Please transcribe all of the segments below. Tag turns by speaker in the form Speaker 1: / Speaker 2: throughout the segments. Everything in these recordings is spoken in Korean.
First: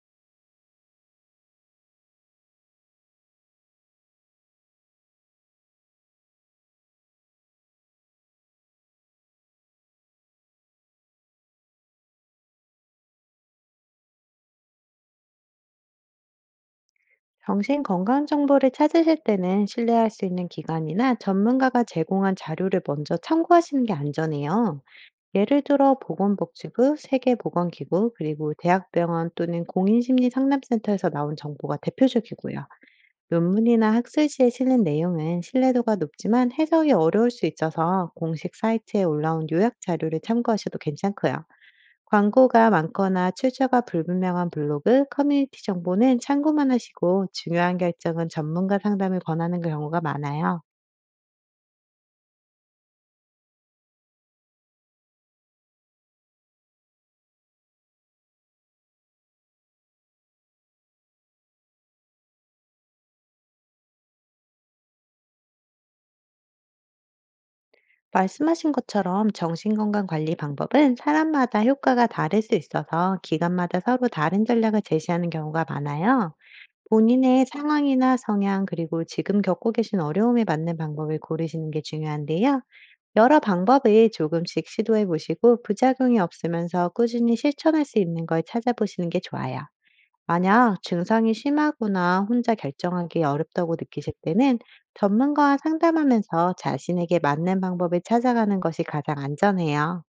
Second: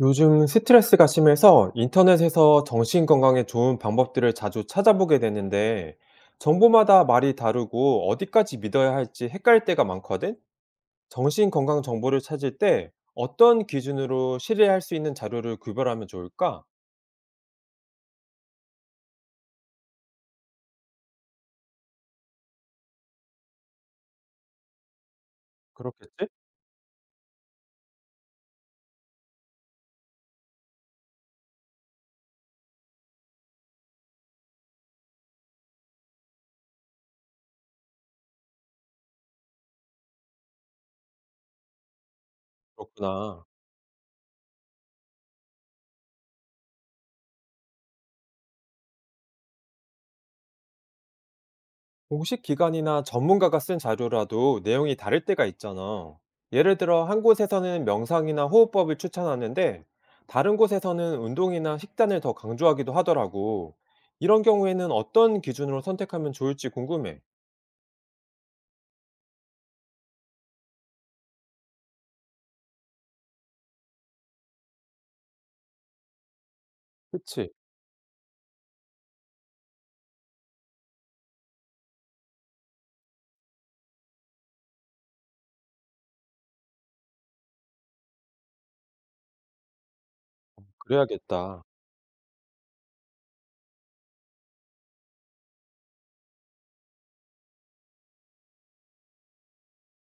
Speaker 1: 요즘 스트레스가 심해서 인터넷에서 정신 건강에 좋은 방법들을 자주 찾아보게 되는데, 정보마다 말이 다르고 어디까지 믿어야 할지 헷갈릴 때가 많거든? 정신 건강 정보를 찾을 때 어떤 기준으로 신뢰할 수 있는 자료를 구별하면 좋을까?
Speaker 2: 정신건강 정보를 찾으실 때는 신뢰할 수 있는 기관이나 전문가가 제공한 자료를 먼저 참고하시는 게 안전해요. 예를 들어
Speaker 1: 그렇겠지?
Speaker 2: 보건복지부, 세계보건기구, 그리고 대학병원 또는 공인심리상담센터에서 나온 정보가 대표적이고요. 논문이나 학술지에 실린 내용은 신뢰도가 높지만 해석이 어려울 수 있어서 공식 사이트에 올라온 요약 자료를 참고하셔도 괜찮고요. 광고가 많거나
Speaker 1: 그렇구나.
Speaker 2: 출처가 불분명한 블로그, 커뮤니티 정보는 참고만 하시고 중요한 결정은 전문가 상담을 권하는 경우가 많아요.
Speaker 1: 공식 기관이나 전문가가 쓴 자료라도 내용이 다를 때가 있잖아. 예를 들어, 한 곳에서는 명상이나 호흡법을 추천하는데, 다른 곳에서는 운동이나 식단을 더 강조하기도 하더라고. 이런 경우에는 어떤 기준으로 선택하면 좋을지 궁금해.
Speaker 2: 말씀하신 것처럼 정신건강 관리 방법은 사람마다 효과가 다를 수 있어서 기관마다 서로 다른 전략을 제시하는 경우가 많아요. 본인의
Speaker 1: 그치,
Speaker 2: 상황이나 성향, 그리고 지금 겪고 계신 어려움에 맞는 방법을 고르시는 게 중요한데요. 여러 방법을 조금씩 시도해 보시고 부작용이 없으면서 꾸준히 실천할 수 있는 걸 찾아보시는 게 좋아요. 만약 증상이
Speaker 1: 그래야겠다.
Speaker 2: 심하거나 혼자 결정하기 어렵다고 느끼실 때는 전문가와 상담하면서 자신에게 맞는 방법을 찾아가는 것이 가장 안전해요.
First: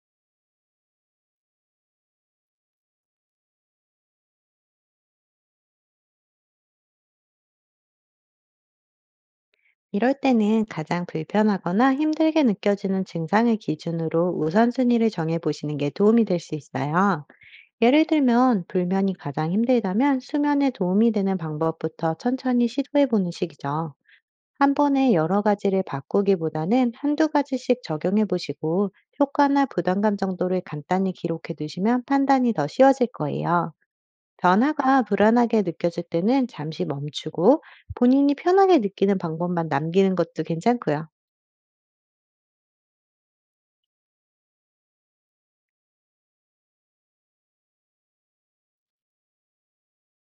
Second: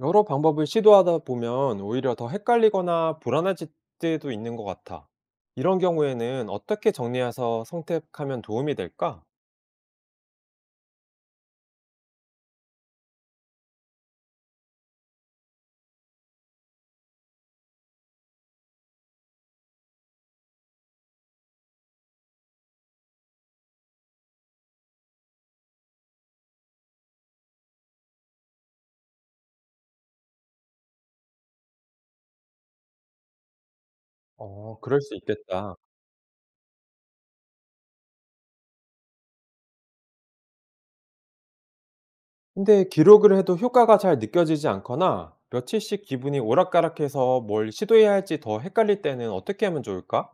Speaker 1: 여러 방법을 시도하다 보면 오히려 더 헷갈리거나 불안해질 때도 있는 것 같아. 이런 경우에는 어떻게 정리해서 선택하면 도움이 될까?
Speaker 2: 이럴 때는 가장 불편하거나 힘들게 느껴지는 증상을 기준으로 우선순위를 정해보시는 게 도움이 될 수 있어요. 예를 들면, 불면이 가장 힘들다면 수면에 도움이 되는 방법부터 천천히 시도해보는 식이죠. 한 번에 여러 가지를 바꾸기보다는 한두 가지씩 적용해 보시고 효과나 부담감 정도를 간단히 기록해 두시면 판단이 더 쉬워질 거예요.
Speaker 1: 어, 그럴
Speaker 2: 변화가
Speaker 1: 수
Speaker 2: 불안하게
Speaker 1: 있겠다.
Speaker 2: 느껴질 때는 잠시 멈추고 본인이 편하게 느끼는 방법만 남기는 것도 괜찮고요.
Speaker 1: 근데 기록을 해도 효과가 잘 느껴지지 않거나 며칠씩 기분이 오락가락해서 뭘 시도해야 할지 더 헷갈릴 때는 어떻게 하면 좋을까?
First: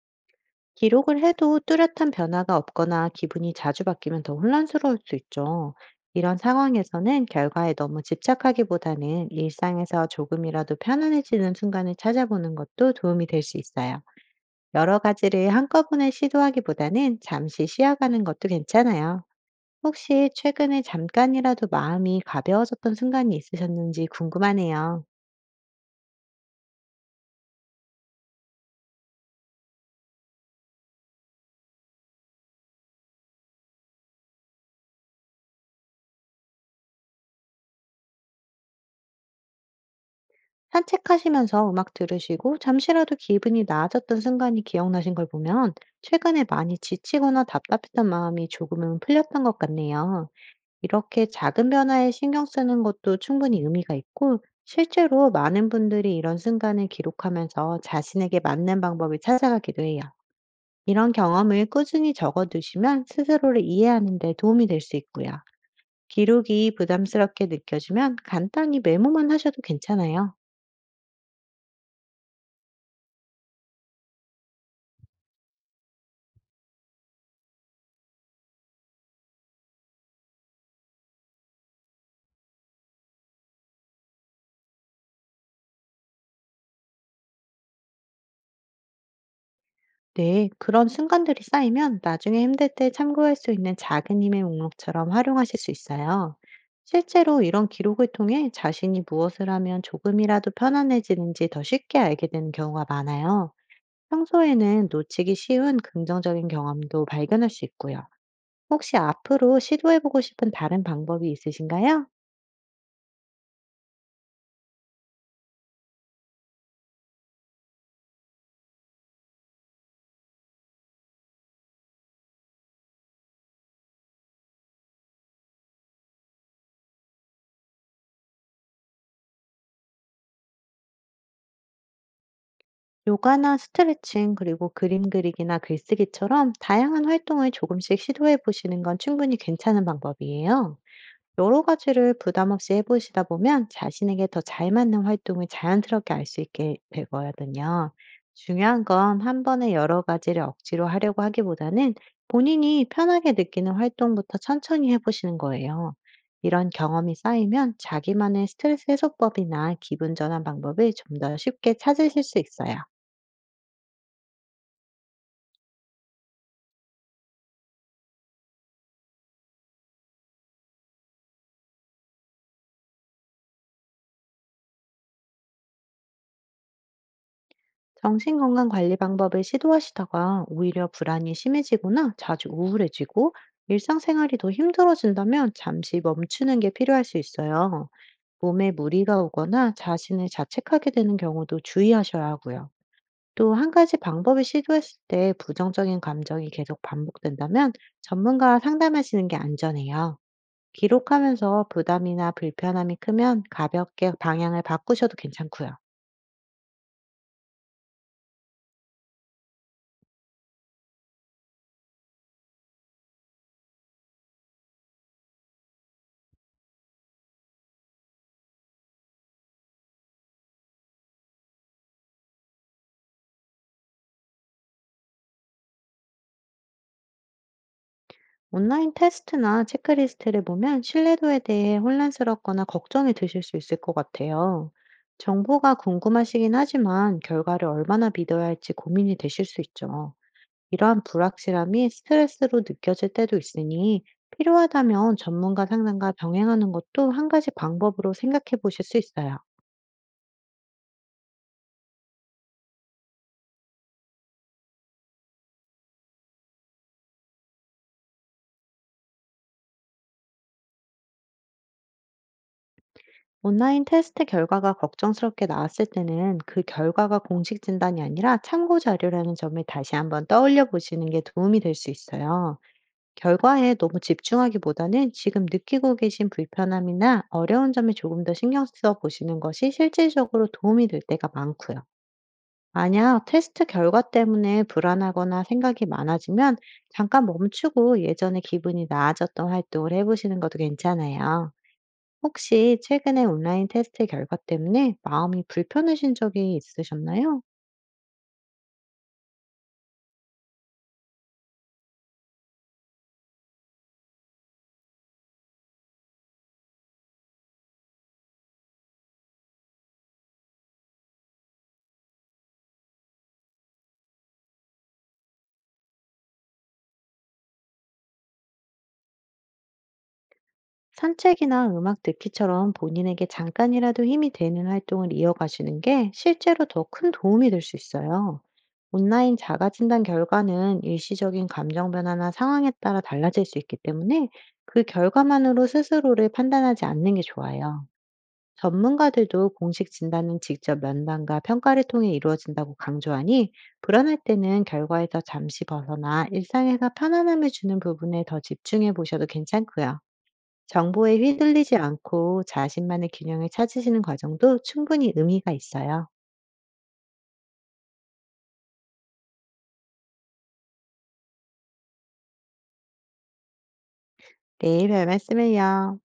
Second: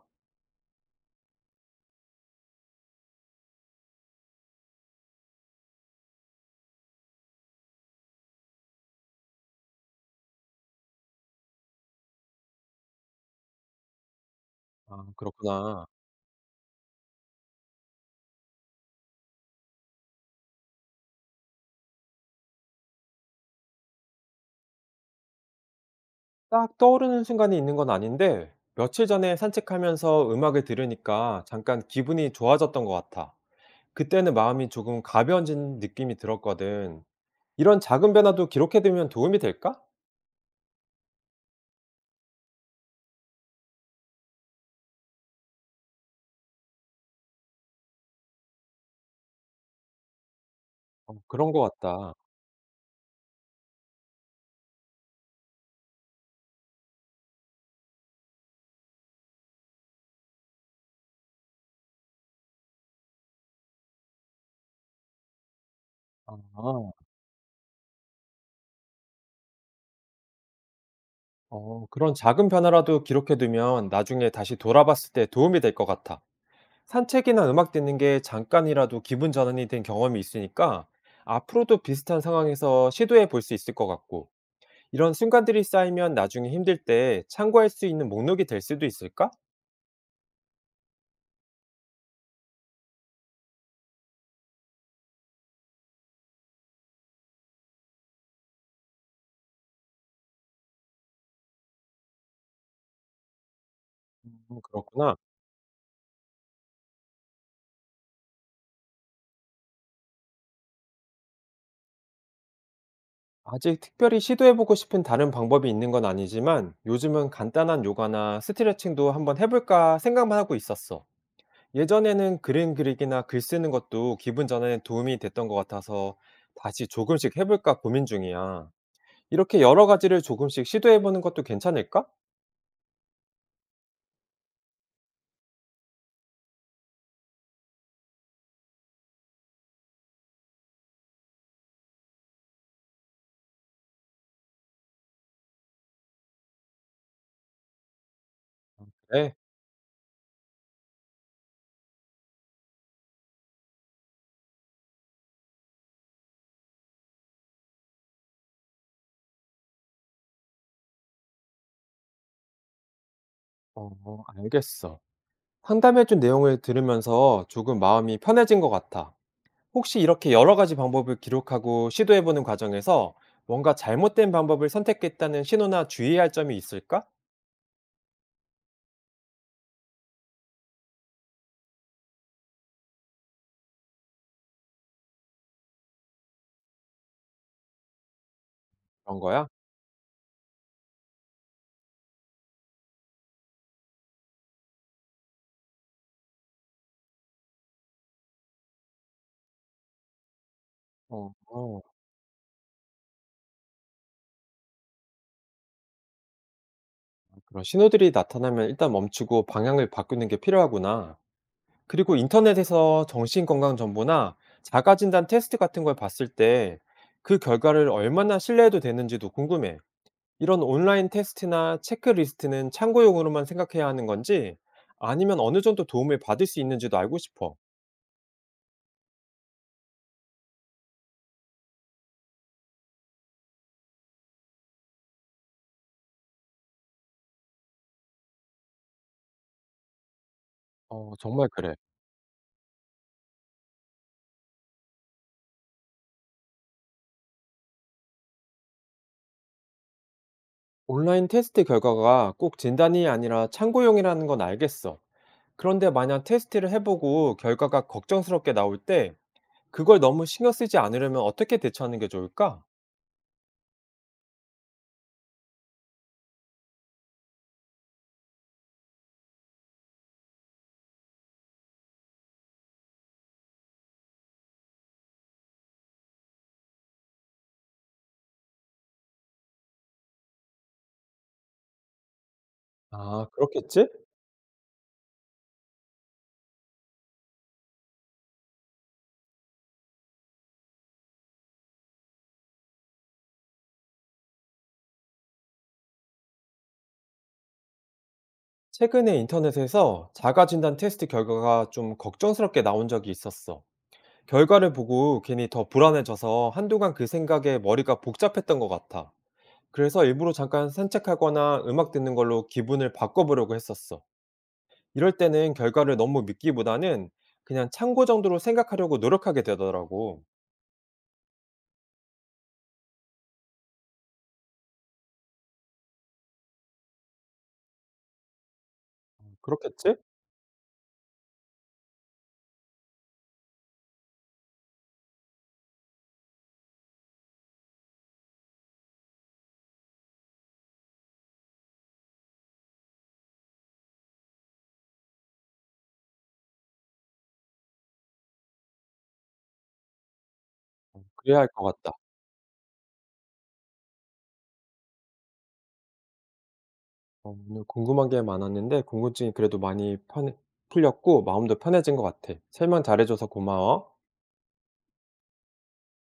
Speaker 2: 기록을 해도 뚜렷한 변화가 없거나 기분이 자주 바뀌면 더 혼란스러울 수 있죠. 이런 상황에서는 결과에 너무 집착하기보다는 일상에서 조금이라도 편안해지는 순간을 찾아보는 것도 도움이 될 수 있어요. 여러
Speaker 1: 아,
Speaker 2: 가지를
Speaker 1: 그렇구나.
Speaker 2: 한꺼번에 시도하기보다는 잠시 쉬어가는 것도 괜찮아요. 혹시 최근에 잠깐이라도 마음이 가벼워졌던 순간이 있으셨는지 궁금하네요.
Speaker 1: 딱 떠오르는 순간이 있는 건 아닌데 며칠 전에 산책하면서 음악을 들으니까 잠깐 기분이 좋아졌던 것 같아. 그때는 마음이 조금 가벼워진 느낌이 들었거든. 이런 작은 변화도 기록해두면 도움이 될까?
Speaker 2: 산책하시면서 음악 들으시고 잠시라도 기분이 나아졌던 순간이 기억나신 걸 보면 최근에 많이 지치거나 답답했던 마음이 조금은 풀렸던 것 같네요.
Speaker 1: 어,
Speaker 2: 이렇게
Speaker 1: 그런 것
Speaker 2: 작은 변화에
Speaker 1: 같다.
Speaker 2: 신경 쓰는 것도 충분히 의미가 있고, 실제로 많은 분들이 이런 순간을 기록하면서 자신에게 맞는 방법을 찾아가기도 해요. 이런 경험을 꾸준히 적어두시면 스스로를 이해하는 데 도움이 될 수 있고요.
Speaker 1: 아,
Speaker 2: 기록이 부담스럽게 느껴지면 간단히 메모만 하셔도 괜찮아요.
Speaker 1: 어, 그런 작은 변화라도 기록해두면 나중에 다시 돌아봤을 때 도움이 될 것 같아. 산책이나 음악 듣는 게 잠깐이라도 기분 전환이 된 경험이 있으니까 앞으로도 비슷한 상황에서 시도해 볼 수 있을 것 같고 이런 순간들이 쌓이면 나중에 힘들 때 참고할 수 있는 목록이 될 수도 있을까?
Speaker 2: 네, 그런 순간들이 쌓이면 나중에 힘들 때 참고할 수 있는 작은 힘의 목록처럼 활용하실 수 있어요. 실제로 이런 기록을 통해 자신이 무엇을 하면 조금이라도 편안해지는지 더 쉽게 알게 되는 경우가 많아요. 평소에는
Speaker 1: 그렇구나.
Speaker 2: 놓치기 쉬운 긍정적인 경험도 발견할 수 있고요. 혹시 앞으로 시도해보고 싶은 다른 방법이 있으신가요?
Speaker 1: 아직 특별히 시도해 보고 싶은 다른 방법이 있는 건 아니지만 요즘은 간단한 요가나 스트레칭도 한번 해볼까 생각만 하고 있었어. 예전에는 그림 그리기나 글 쓰는 것도 기분 전환에 도움이 됐던 것 같아서 다시 조금씩 해볼까 고민 중이야. 이렇게 여러 가지를 조금씩 시도해 보는 것도 괜찮을까?
Speaker 2: 요가나 스트레칭, 그리고 그림 그리기나 글쓰기처럼 다양한 활동을 조금씩 시도해보시는 건 충분히 괜찮은 방법이에요. 여러 가지를 부담 없이 해보시다 보면 자신에게 더 잘 맞는 활동을 자연스럽게 알 수 있게 되거든요. 중요한 건
Speaker 1: 네.
Speaker 2: 한 번에 여러 가지를 억지로 하려고 하기보다는 본인이 편하게 느끼는 활동부터 천천히 해보시는 거예요. 이런 경험이 쌓이면 자기만의 스트레스 해소법이나 기분 전환 방법을 좀 더 쉽게 찾으실 수 있어요.
Speaker 1: 어, 알겠어. 상담해 준 내용을 들으면서 조금 마음이 편해진 것 같아. 혹시 이렇게 여러 가지 방법을 기록하고 시도해 보는 과정에서 뭔가 잘못된 방법을 선택했다는 신호나 주의해야 할 점이 있을까?
Speaker 2: 정신건강 관리 방법을 시도하시다가 오히려 불안이 심해지거나 자주 우울해지고 일상생활이 더 힘들어진다면 잠시 멈추는 게 필요할 수 있어요. 몸에 무리가
Speaker 1: 그런 거야?
Speaker 2: 오거나 자신을 자책하게 되는 경우도 주의하셔야 하고요. 또 한 가지 방법을 시도했을 때 부정적인 감정이 계속 반복된다면 전문가와 상담하시는 게 안전해요.
Speaker 1: 어,
Speaker 2: 기록하면서
Speaker 1: 어.
Speaker 2: 부담이나 불편함이 크면 가볍게 방향을 바꾸셔도 괜찮고요.
Speaker 1: 그런 신호들이 나타나면 일단 멈추고 방향을 바꾸는 게 필요하구나. 그리고 인터넷에서 정신건강 정보나 자가진단 테스트 같은 걸 봤을 때 그 결과를 얼마나 신뢰해도 되는지도 궁금해. 이런 온라인 테스트나 체크리스트는 참고용으로만 생각해야 하는 건지 아니면 어느 정도 도움을 받을 수 있는지도 알고 싶어.
Speaker 2: 온라인 테스트나 체크리스트를 보면 신뢰도에 대해 혼란스럽거나 걱정이 드실 수 있을 것 같아요. 정보가 궁금하시긴 하지만 결과를 얼마나 믿어야 할지 고민이 되실 수 있죠. 이러한
Speaker 1: 어, 정말 그래.
Speaker 2: 불확실함이 스트레스로 느껴질 때도 있으니, 필요하다면 전문가 상담과 병행하는 것도 한 가지 방법으로 생각해 보실 수 있어요.
Speaker 1: 온라인 테스트 결과가 꼭 진단이 아니라 참고용이라는 건 알겠어. 그런데 만약 테스트를 해보고 결과가 걱정스럽게 나올 때 그걸 너무 신경 쓰지 않으려면 어떻게 대처하는 게 좋을까?
Speaker 2: 온라인 테스트 결과가 걱정스럽게 나왔을 때는 그 결과가 공식 진단이 아니라 참고 자료라는 점을 다시 한번 떠올려 보시는 게 도움이 될 수 있어요. 결과에 너무 집중하기보다는 지금 느끼고 계신 불편함이나 어려운 점에 조금 더 신경 써 보시는 것이 실질적으로 도움이 될 때가 많고요. 만약
Speaker 1: 아,
Speaker 2: 테스트
Speaker 1: 그렇겠지?
Speaker 2: 결과 때문에 불안하거나 생각이 많아지면 잠깐 멈추고 예전에 기분이 나아졌던 활동을 해보시는 것도 괜찮아요. 혹시 최근에 온라인 테스트 결과 때문에 마음이 불편하신 적이 있으셨나요?
Speaker 1: 최근에 인터넷에서 자가진단 테스트 결과가 좀 걱정스럽게 나온 적이 있었어. 결과를 보고 괜히 더 불안해져서 한동안 그 생각에 머리가 복잡했던 것 같아. 그래서 일부러 잠깐 산책하거나 음악 듣는 걸로 기분을 바꿔보려고 했었어. 이럴 때는 결과를 너무 믿기보다는 그냥 참고 정도로 생각하려고 노력하게 되더라고.
Speaker 2: 산책이나 음악 듣기처럼 본인에게 잠깐이라도 힘이 되는 활동을 이어가시는 게 실제로 더 큰 도움이 될 수 있어요. 온라인
Speaker 1: 그렇겠지?
Speaker 2: 자가진단 결과는 일시적인 감정 변화나 상황에 따라 달라질 수 있기 때문에 그 결과만으로 스스로를 판단하지 않는 게 좋아요. 전문가들도 공식 진단은 직접 면담과 평가를 통해 이루어진다고 강조하니, 불안할 때는 결과에서 잠시 벗어나 일상에서 편안함을 주는 부분에 더 집중해 보셔도 괜찮고요. 정보에
Speaker 1: 그래야 할 것
Speaker 2: 휘둘리지
Speaker 1: 같다.
Speaker 2: 않고 자신만의 균형을 찾으시는 과정도 충분히 의미가 있어요.
Speaker 1: 어, 오늘 궁금한 게 많았는데 궁금증이 그래도 풀렸고 마음도 편해진 것 같아. 설명 잘해줘서 고마워.
Speaker 2: 네, 별 말씀을요.